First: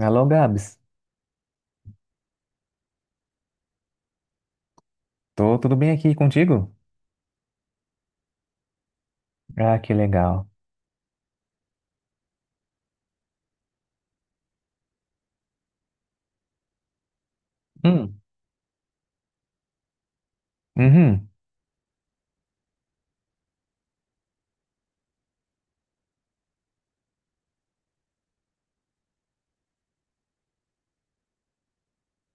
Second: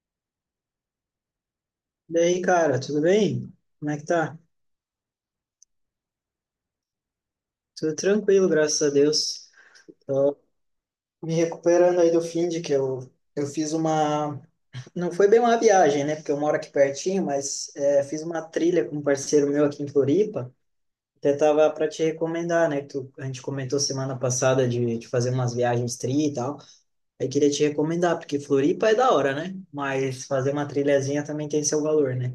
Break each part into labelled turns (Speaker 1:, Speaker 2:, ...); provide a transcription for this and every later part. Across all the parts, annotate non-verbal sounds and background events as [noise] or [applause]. Speaker 1: Alô, Gabs.
Speaker 2: E aí, cara, tudo bem? Como é que tá?
Speaker 1: Tô tudo bem aqui contigo?
Speaker 2: Tudo tranquilo, graças a Deus.
Speaker 1: Ah, que legal.
Speaker 2: Me recuperando aí do fim de que eu fiz uma. Não foi bem uma viagem, né? Porque eu moro aqui pertinho, mas é,
Speaker 1: Hum.
Speaker 2: fiz uma trilha com um parceiro meu aqui em Floripa.
Speaker 1: Uhum.
Speaker 2: Até tava para te recomendar, né? Que a gente comentou semana passada de fazer umas viagens tri e tal. Aí queria te recomendar, porque Floripa é da hora, né? Mas fazer uma trilhazinha também tem seu valor, né?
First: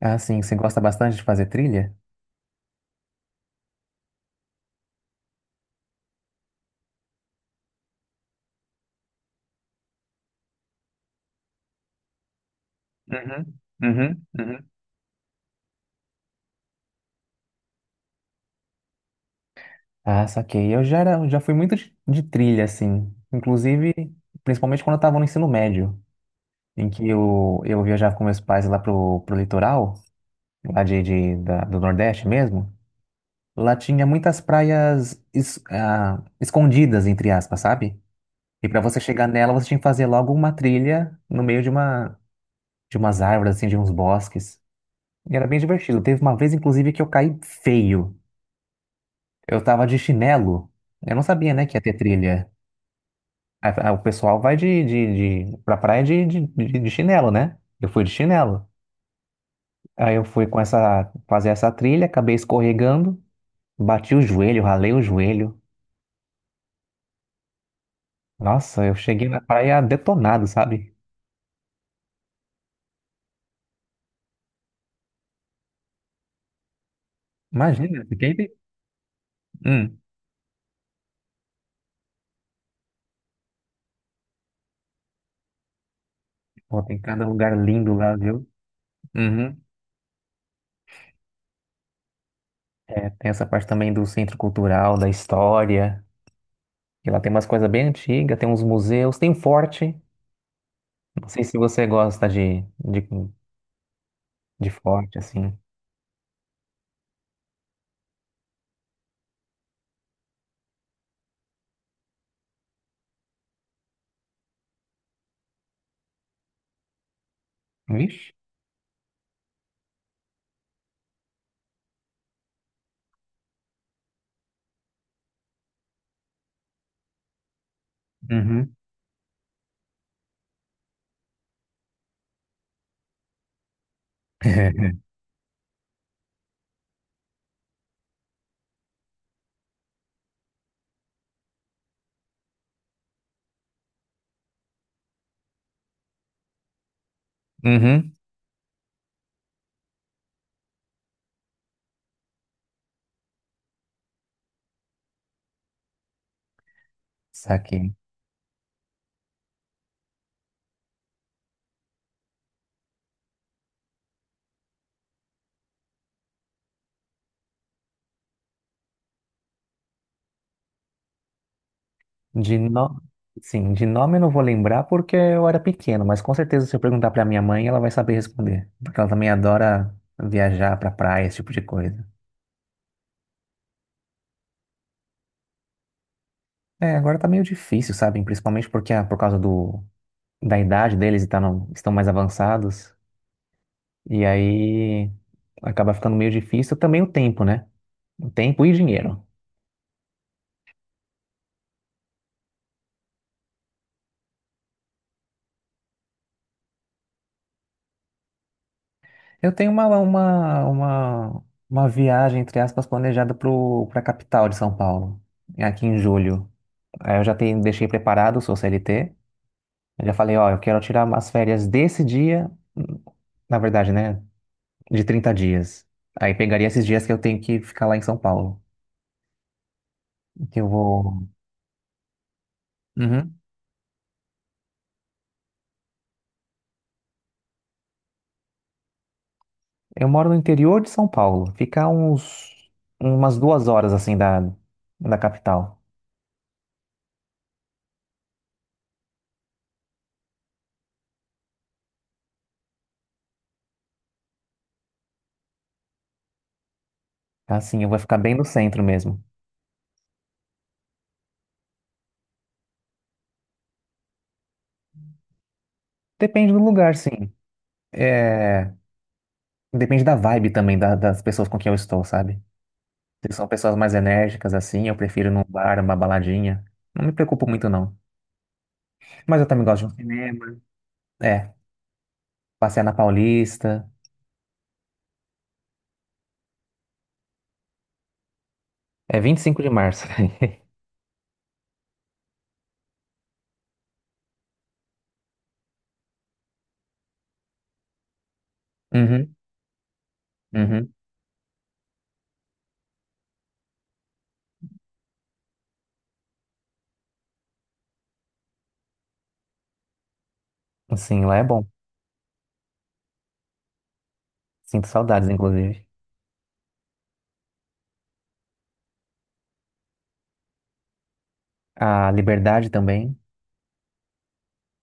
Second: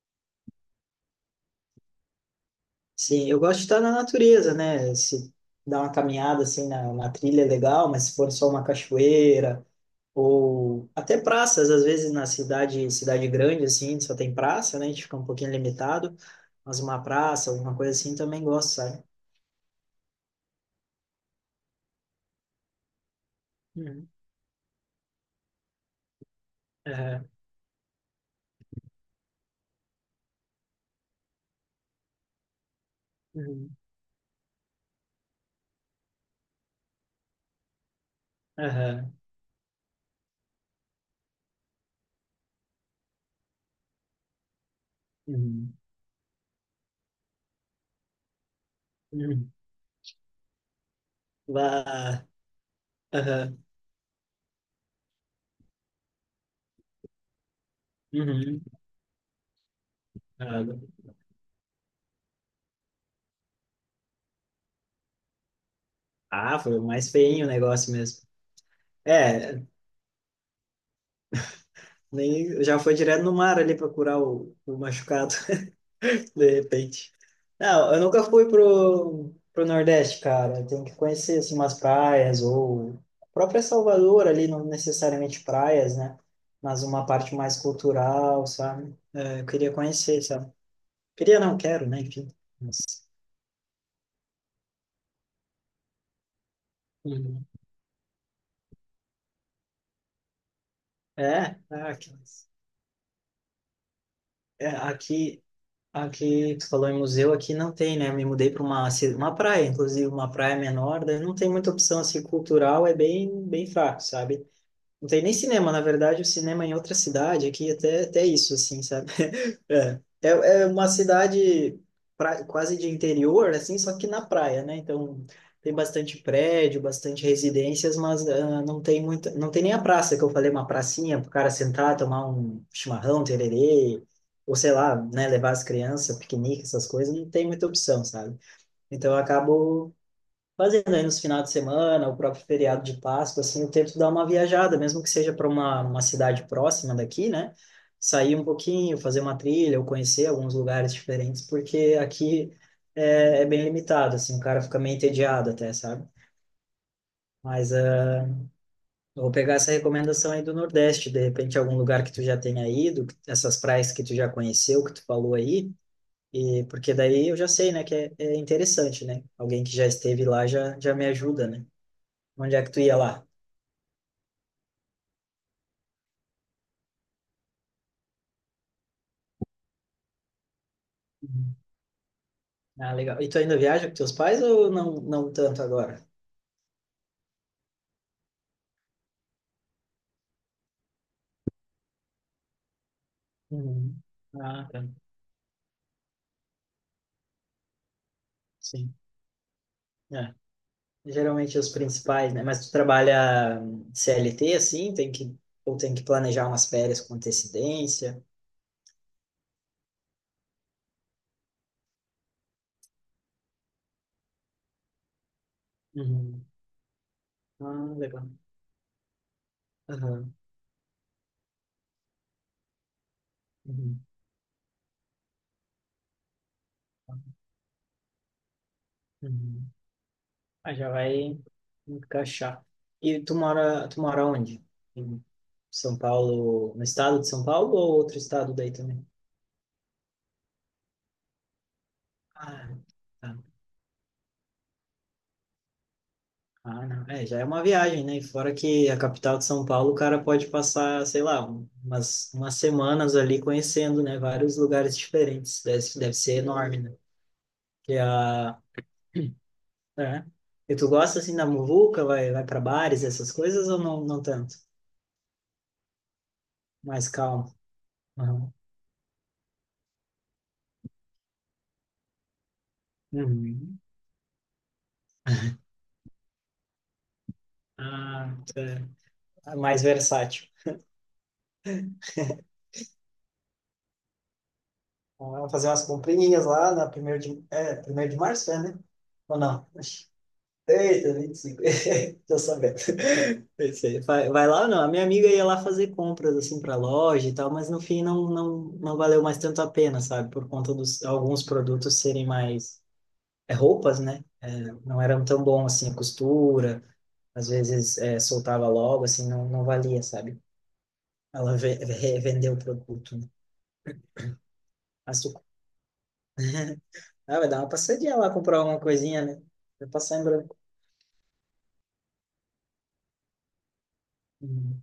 Speaker 1: Ah, sim, você gosta bastante de fazer trilha?
Speaker 2: Sim, eu gosto de estar na natureza, né? Se dar uma caminhada assim na trilha é legal, mas se for só uma cachoeira ou até praças, às vezes na cidade, cidade
Speaker 1: Uhum.
Speaker 2: grande assim, só
Speaker 1: Uhum.
Speaker 2: tem
Speaker 1: Uhum.
Speaker 2: praça, né? A gente fica um pouquinho limitado, mas uma praça, alguma coisa assim também gosto, sabe?
Speaker 1: Ah, saquei. Já fui muito de trilha, assim. Inclusive,
Speaker 2: Uhum.
Speaker 1: principalmente quando eu tava no ensino médio, em que
Speaker 2: Aham.
Speaker 1: eu viajava com meus pais lá pro litoral, lá do Nordeste mesmo.
Speaker 2: Uhum.
Speaker 1: Lá tinha muitas praias escondidas, entre aspas, sabe? E para você
Speaker 2: Aham.
Speaker 1: chegar nela, você tinha que fazer logo uma trilha no meio de umas árvores, assim, de uns bosques. E era bem
Speaker 2: Uhum.
Speaker 1: divertido. Teve uma vez, inclusive, que eu caí feio.
Speaker 2: Uhum.
Speaker 1: Eu tava de chinelo. Eu não sabia, né, que ia ter
Speaker 2: Vá.
Speaker 1: trilha.
Speaker 2: Aham.
Speaker 1: O pessoal vai de pra praia de chinelo, né? Eu fui de
Speaker 2: Uhum.
Speaker 1: chinelo. Aí eu fui
Speaker 2: Aham.
Speaker 1: fazer essa trilha, acabei escorregando, bati o joelho, ralei o joelho.
Speaker 2: Ah, foi o mais feinho o negócio mesmo.
Speaker 1: Nossa, eu cheguei na
Speaker 2: É,
Speaker 1: praia detonado, sabe?
Speaker 2: nem já foi direto no mar ali procurar o machucado. De repente. Não, eu
Speaker 1: Imagina,
Speaker 2: nunca fui
Speaker 1: fiquei.
Speaker 2: pro
Speaker 1: Hum,
Speaker 2: Nordeste, cara. Tem que conhecer, assim, umas praias ou a própria Salvador ali, não necessariamente praias, né?
Speaker 1: pô,
Speaker 2: Mas
Speaker 1: tem
Speaker 2: uma
Speaker 1: cada
Speaker 2: parte
Speaker 1: lugar
Speaker 2: mais
Speaker 1: lindo lá,
Speaker 2: cultural,
Speaker 1: viu?
Speaker 2: sabe? É, eu
Speaker 1: Uhum.
Speaker 2: queria conhecer, sabe? Queria, não quero, né? Enfim. Mas.
Speaker 1: É, tem essa parte também do centro cultural, da história. E lá tem umas
Speaker 2: Uhum.
Speaker 1: coisas bem antigas, tem uns museus, tem um forte. Não sei se
Speaker 2: É, é,
Speaker 1: você
Speaker 2: aqui,
Speaker 1: gosta de, de,
Speaker 2: é,
Speaker 1: de forte,
Speaker 2: aqui,
Speaker 1: assim.
Speaker 2: aqui, tu falou em museu, aqui não tem, né? Eu me mudei para uma praia, inclusive, uma praia menor, daí não tem muita opção, assim, cultural é bem, bem fraco, sabe? Não tem nem cinema, na verdade, o cinema é em outra cidade, aqui é até, até
Speaker 1: Vixe.
Speaker 2: isso, assim, sabe? [laughs] É, uma cidade quase de interior, assim, só que na praia, né? Então, tem bastante prédio, bastante residências, mas
Speaker 1: Uhum.
Speaker 2: não tem nem a praça, que eu falei, uma pracinha para o cara sentar, tomar um chimarrão, tererê, ou sei
Speaker 1: [laughs]
Speaker 2: lá, né, levar as crianças, piquenique, essas coisas, não tem muita opção, sabe? Então, eu acabo fazendo aí nos finais de semana, o próprio feriado de Páscoa, assim, eu tento dar uma viajada, mesmo que seja para uma cidade próxima daqui, né?
Speaker 1: Uhum.
Speaker 2: Sair um pouquinho, fazer uma trilha, ou conhecer alguns lugares diferentes, porque aqui é bem limitado, assim, o cara fica meio entediado até, sabe? Mas
Speaker 1: Saquei.
Speaker 2: eu vou pegar essa recomendação aí do Nordeste, de repente algum lugar que tu já tenha ido, essas praias que tu já conheceu, que tu falou aí, e porque daí eu já sei, né, que é interessante, né? Alguém que já esteve lá já me ajuda, né? Onde
Speaker 1: De
Speaker 2: é que tu ia
Speaker 1: no...
Speaker 2: lá?
Speaker 1: Sim, de nome eu não vou lembrar porque eu era pequeno, mas com certeza se eu perguntar pra minha mãe, ela vai saber responder. Porque ela também adora viajar pra praia, esse tipo
Speaker 2: Uhum.
Speaker 1: de coisa.
Speaker 2: Ah, legal. E tu ainda viaja com teus pais ou não, não tanto agora?
Speaker 1: É, agora tá meio difícil, sabe? Principalmente porque por causa da idade deles e estão mais avançados.
Speaker 2: Uhum.
Speaker 1: E
Speaker 2: Ah, tá.
Speaker 1: aí acaba ficando meio difícil também o tempo, né? O tempo e
Speaker 2: Sim.
Speaker 1: dinheiro.
Speaker 2: É. Geralmente os principais, né? Mas tu trabalha CLT assim, tem que ou tem que planejar umas férias com antecedência.
Speaker 1: Eu tenho uma viagem, entre aspas, planejada para a capital de São Paulo, é aqui em
Speaker 2: Uhum.
Speaker 1: julho. Aí eu já tenho, deixei
Speaker 2: Ah, legal.
Speaker 1: preparado, sou CLT. Eu já
Speaker 2: Aham.
Speaker 1: falei, ó, eu quero tirar umas férias desse dia, na verdade,
Speaker 2: Uhum.
Speaker 1: né? De 30 dias. Aí pegaria esses dias que eu tenho que ficar lá em São Paulo.
Speaker 2: Uhum.
Speaker 1: Que eu
Speaker 2: Ah, já
Speaker 1: vou.
Speaker 2: vai encaixar. E tu
Speaker 1: Uhum.
Speaker 2: mora, tu mora onde? Em São Paulo, no estado de São Paulo ou outro estado daí também?
Speaker 1: Eu moro no interior de São Paulo. Fica uns
Speaker 2: Ah, tá.
Speaker 1: umas 2 horas assim da capital.
Speaker 2: Ah, não. É, já é uma viagem, né? E fora que a capital de São Paulo, o cara pode passar, sei lá, umas semanas ali conhecendo, né? Vários lugares diferentes. Deve ser enorme, né?
Speaker 1: Assim, eu
Speaker 2: Que
Speaker 1: vou ficar bem no
Speaker 2: a,
Speaker 1: centro mesmo.
Speaker 2: é. E tu gosta, assim, da muvuca? Vai para bares, essas coisas, ou não, não tanto?
Speaker 1: Depende do lugar,
Speaker 2: Mais
Speaker 1: sim.
Speaker 2: calmo. Aham.
Speaker 1: É, depende da vibe também das pessoas com quem eu estou, sabe? Se são pessoas
Speaker 2: Uhum.
Speaker 1: mais enérgicas assim, eu prefiro ir num bar, uma baladinha. Não me preocupo muito não.
Speaker 2: Ah, tá.
Speaker 1: Mas eu também
Speaker 2: Mais
Speaker 1: gosto de um
Speaker 2: versátil.
Speaker 1: cinema. É, passear na Paulista.
Speaker 2: Vamos fazer umas comprinhas lá na primeiro de, é, primeiro de março, é, né?
Speaker 1: É vinte
Speaker 2: Ou
Speaker 1: e cinco
Speaker 2: não?
Speaker 1: de março. [laughs]
Speaker 2: Eita, 25 [laughs] tô sabendo. Pensei, vai lá ou não? A minha amiga ia lá fazer compras, assim, pra loja e tal, mas no fim não valeu
Speaker 1: Uhum,
Speaker 2: mais tanto a pena, sabe? Por conta
Speaker 1: uhum.
Speaker 2: dos alguns produtos serem mais. É, roupas, né? Não eram tão bom, assim, a costura. Às vezes soltava logo, assim, não valia, sabe?
Speaker 1: Sim, lá é
Speaker 2: Ela
Speaker 1: bom.
Speaker 2: vendeu o produto, né?
Speaker 1: Sinto
Speaker 2: Mas
Speaker 1: saudades,
Speaker 2: tu.
Speaker 1: inclusive.
Speaker 2: Ah, vai dar uma passadinha lá comprar alguma coisinha, né? Vai passar em branco.
Speaker 1: A liberdade também.
Speaker 2: Uhum.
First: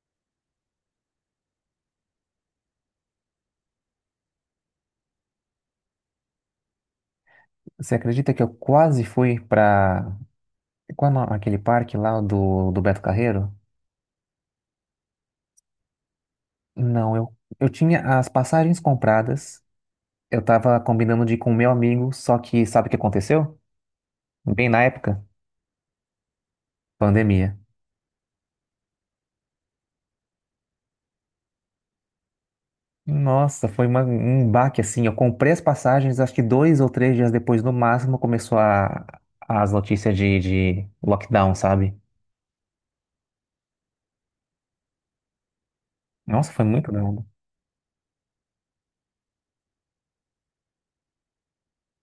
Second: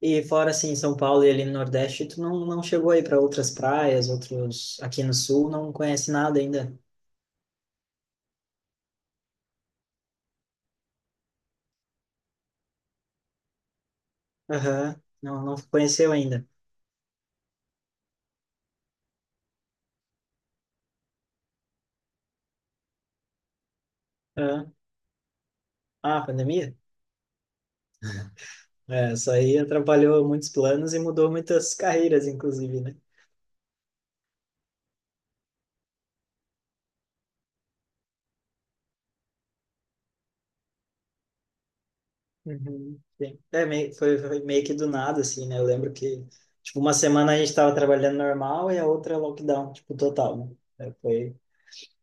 Speaker 2: E fora assim, São Paulo e ali no Nordeste, tu não chegou aí para outras praias, outros aqui no Sul, não conhece nada ainda.
Speaker 1: Você acredita que eu quase fui pra. Qual é o nome- aquele parque lá do Beto Carreiro?
Speaker 2: Aham, não conheceu ainda.
Speaker 1: Não, eu tinha as passagens compradas. Eu tava combinando de ir com meu amigo, só que sabe o que aconteceu? Bem
Speaker 2: Aham.
Speaker 1: na época,
Speaker 2: Ah, pandemia?
Speaker 1: pandemia.
Speaker 2: É, isso aí atrapalhou muitos planos e mudou muitas carreiras, inclusive, né?
Speaker 1: Nossa, foi um baque assim. Eu comprei as passagens, acho que 2 ou 3 dias depois, no máximo, começou as notícias de lockdown, sabe?
Speaker 2: Uhum. Sim. É, foi meio que do nada, assim, né? Eu lembro que,
Speaker 1: Nossa, foi
Speaker 2: tipo,
Speaker 1: muito
Speaker 2: uma
Speaker 1: doido.
Speaker 2: semana a gente estava trabalhando normal e a outra lockdown, tipo, total, né? É, foi.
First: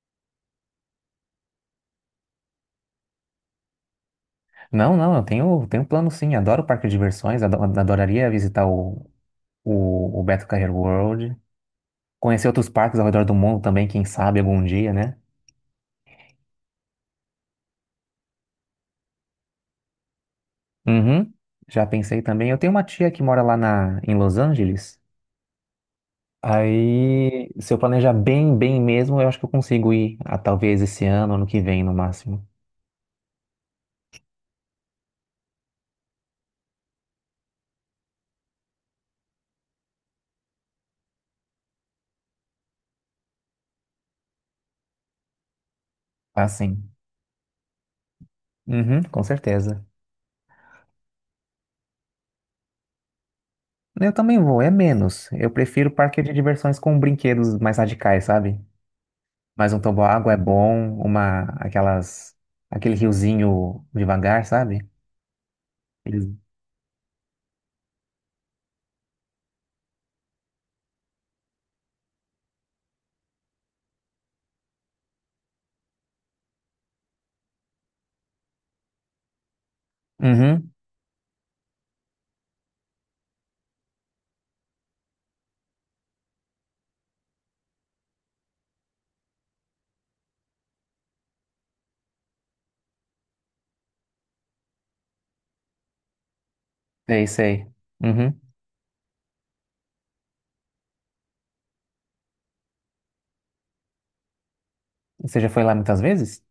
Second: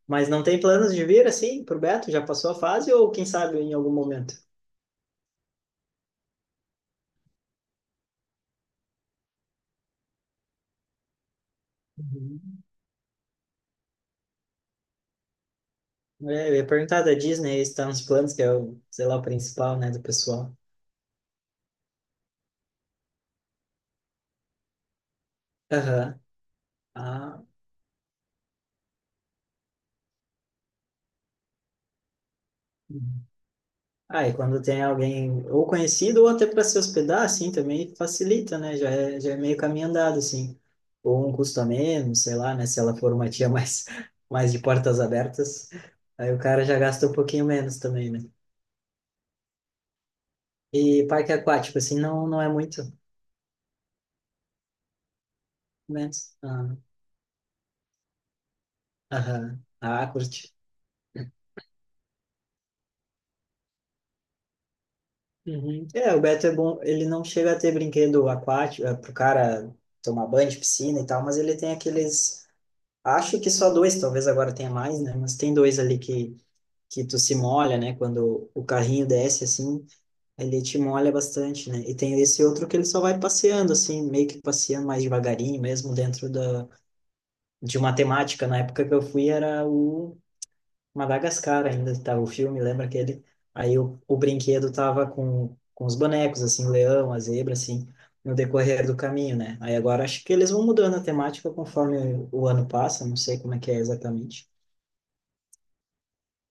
Speaker 2: Mas não tem planos de vir, assim, pro Beto? Já passou a fase ou, quem sabe, em algum momento?
Speaker 1: Não, não, eu tenho plano sim. Adoro parque de diversões, adoraria visitar o Beto Carreiro World. Conhecer
Speaker 2: Uhum.
Speaker 1: outros parques ao redor do mundo também, quem sabe algum dia, né?
Speaker 2: É, eu ia perguntar da Disney, está nos planos, que é o, sei lá, o principal, né, do pessoal.
Speaker 1: Uhum. Já pensei também. Eu tenho uma tia que mora lá em Los Angeles.
Speaker 2: Aham. Ah,
Speaker 1: Aí, se eu planejar bem, bem mesmo, eu acho que eu consigo ir, talvez esse ano, ano que vem, no máximo.
Speaker 2: uhum. E quando tem alguém ou conhecido ou até para se hospedar, assim, também facilita, né? Já é meio caminho andado, assim. Ou um custo a menos, sei lá, né? Se ela for uma tia mais, [laughs] mais de portas abertas, aí o cara já
Speaker 1: Assim.
Speaker 2: gasta um pouquinho menos também, né?
Speaker 1: Uhum, com certeza.
Speaker 2: E parque aquático, assim, não é muito
Speaker 1: Eu também vou, é menos. Eu prefiro parque de
Speaker 2: menos. Ah,
Speaker 1: diversões com brinquedos mais radicais, sabe?
Speaker 2: aham.
Speaker 1: Mas um
Speaker 2: Ah,
Speaker 1: toboágua é
Speaker 2: curte.
Speaker 1: bom, aquele riozinho devagar, sabe?
Speaker 2: Uhum. É, o
Speaker 1: Eles-
Speaker 2: Beto é bom, ele não chega a ter brinquedo aquático, pro cara tomar banho de piscina e tal, mas ele tem aqueles, acho que só dois, talvez agora tenha mais, né? Mas tem dois ali que tu se molha, né? Quando o carrinho desce, assim, ele
Speaker 1: Uhum.
Speaker 2: te molha bastante, né? E tem esse outro que ele só vai passeando, assim, meio que passeando mais devagarinho, mesmo dentro de uma temática. Na época que eu fui era o Madagascar ainda estava o filme, lembra aquele? Aí o brinquedo tava com os bonecos, assim, o leão, a
Speaker 1: Sei,
Speaker 2: zebra,
Speaker 1: sei.
Speaker 2: assim, no
Speaker 1: Uhum.
Speaker 2: decorrer do caminho, né? Aí agora acho que eles vão mudando a temática conforme o ano passa, não sei como é que é exatamente.
Speaker 1: Você já foi lá muitas vezes?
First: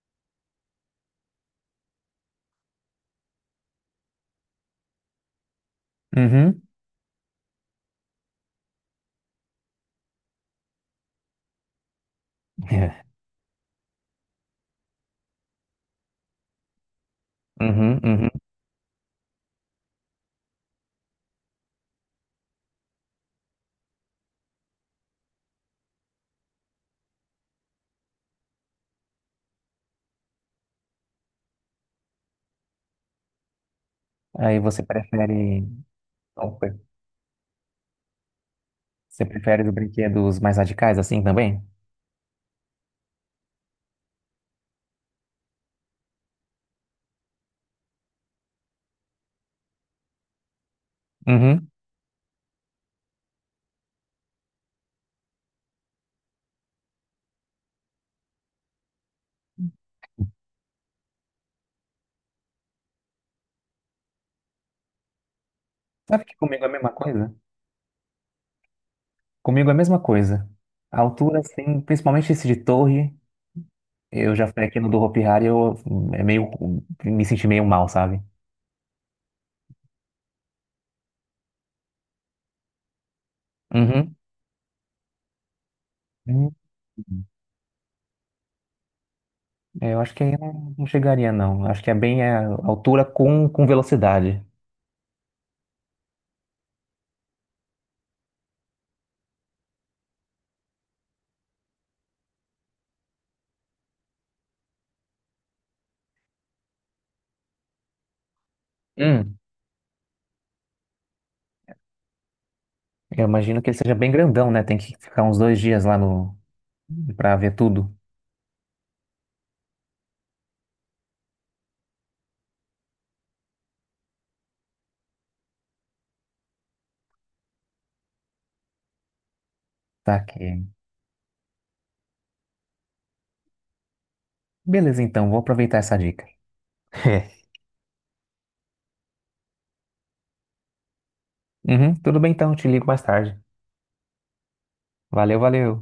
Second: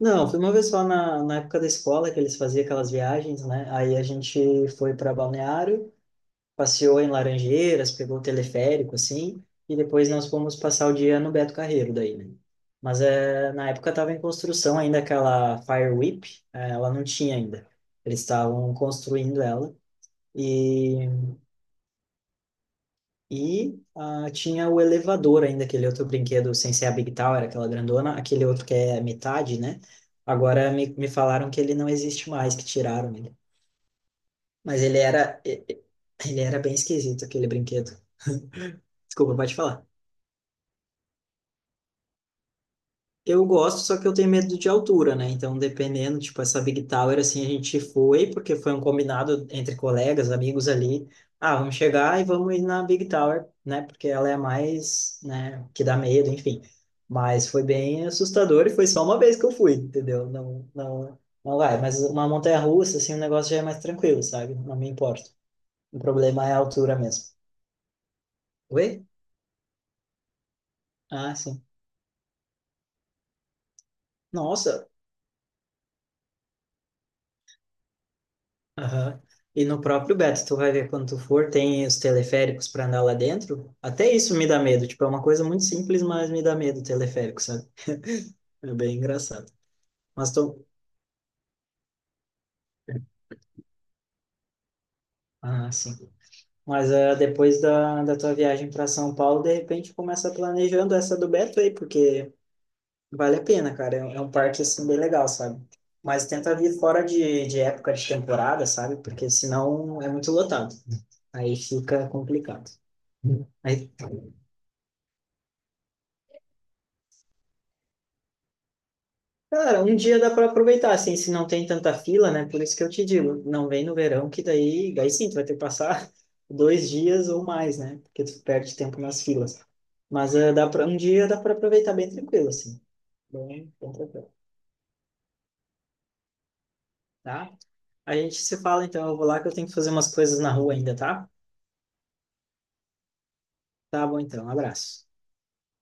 Speaker 2: Não, foi uma vez só na época da escola que eles faziam aquelas viagens, né? Aí a gente foi para Balneário,
Speaker 1: Uhum.
Speaker 2: passeou em Laranjeiras, pegou o teleférico, assim, e depois nós fomos passar o dia no Beto Carreiro daí, né? Mas
Speaker 1: [laughs]
Speaker 2: é, na época estava em construção ainda aquela Fire Whip, ela não tinha ainda.
Speaker 1: Uhum,
Speaker 2: Eles
Speaker 1: uhum.
Speaker 2: estavam construindo ela e, e tinha o elevador ainda, aquele outro brinquedo sem ser a Big Tower, aquela grandona, aquele outro que é metade, né? Agora me falaram que ele não existe mais, que tiraram ele.
Speaker 1: Aí você
Speaker 2: Mas ele era,
Speaker 1: prefere.
Speaker 2: ele era bem
Speaker 1: Opa.
Speaker 2: esquisito, aquele brinquedo.
Speaker 1: Você
Speaker 2: Desculpa, pode
Speaker 1: prefere os
Speaker 2: falar.
Speaker 1: brinquedos mais radicais assim também?
Speaker 2: Eu gosto, só que eu tenho medo de altura, né? Então, dependendo, tipo, essa Big Tower, assim, a gente foi, porque foi um combinado entre colegas, amigos ali. Ah,
Speaker 1: Uhum.
Speaker 2: vamos chegar e vamos ir na Big Tower, né? Porque ela é a mais, né, que dá medo, enfim. Mas foi bem assustador e foi só uma vez que eu fui, entendeu? Não, não, não vai. Mas uma montanha-russa, assim, o negócio já é mais tranquilo, sabe? Não me importo. O
Speaker 1: Sabe que
Speaker 2: problema é a
Speaker 1: comigo é a mesma
Speaker 2: altura mesmo.
Speaker 1: coisa?
Speaker 2: Oi?
Speaker 1: Comigo é a mesma coisa. A
Speaker 2: Ah,
Speaker 1: altura,
Speaker 2: sim.
Speaker 1: assim, principalmente esse de torre, eu já fui aqui
Speaker 2: Nossa,
Speaker 1: no do Hopi Hari, eu é meio, me senti meio mal, sabe?
Speaker 2: aham. E no próprio Beto, tu vai ver quando tu for, tem os teleféricos para andar lá dentro. Até
Speaker 1: Uhum.
Speaker 2: isso me dá medo. Tipo, é uma coisa muito simples, mas me
Speaker 1: Uhum.
Speaker 2: dá medo o teleférico, sabe? É bem engraçado.
Speaker 1: É, eu acho que
Speaker 2: Mas
Speaker 1: aí
Speaker 2: tô.
Speaker 1: não, não chegaria, não. Acho que é bem a altura com velocidade.
Speaker 2: Ah, sim. Mas depois da tua viagem para São Paulo, de repente começa planejando essa do Beto aí, porque vale a pena, cara. É um parque, assim, bem legal, sabe? Mas tenta vir fora de época de temporada, sabe? Porque senão é muito lotado. Aí fica complicado.
Speaker 1: Eu imagino que ele
Speaker 2: Aí
Speaker 1: seja bem grandão, né? Tem que ficar uns 2 dias lá no para ver tudo.
Speaker 2: cara, um dia dá para aproveitar, assim, se não tem tanta fila, né? Por isso que eu te digo, não vem no verão, que daí, daí sim, tu vai ter que passar [laughs] 2 dias ou mais, né? Porque tu perde tempo nas filas.
Speaker 1: Tá
Speaker 2: Mas
Speaker 1: que.
Speaker 2: dá para um dia dá para aproveitar bem tranquilo, assim. Bem, bem tranquilo,
Speaker 1: Beleza, então, vou aproveitar essa dica.
Speaker 2: tá?
Speaker 1: [laughs]
Speaker 2: A gente se fala, então, eu vou lá que eu tenho que fazer umas coisas na rua ainda, tá?
Speaker 1: Uhum, tudo bem então, te ligo mais tarde.
Speaker 2: Tá bom, então, um abraço.
Speaker 1: Valeu, valeu.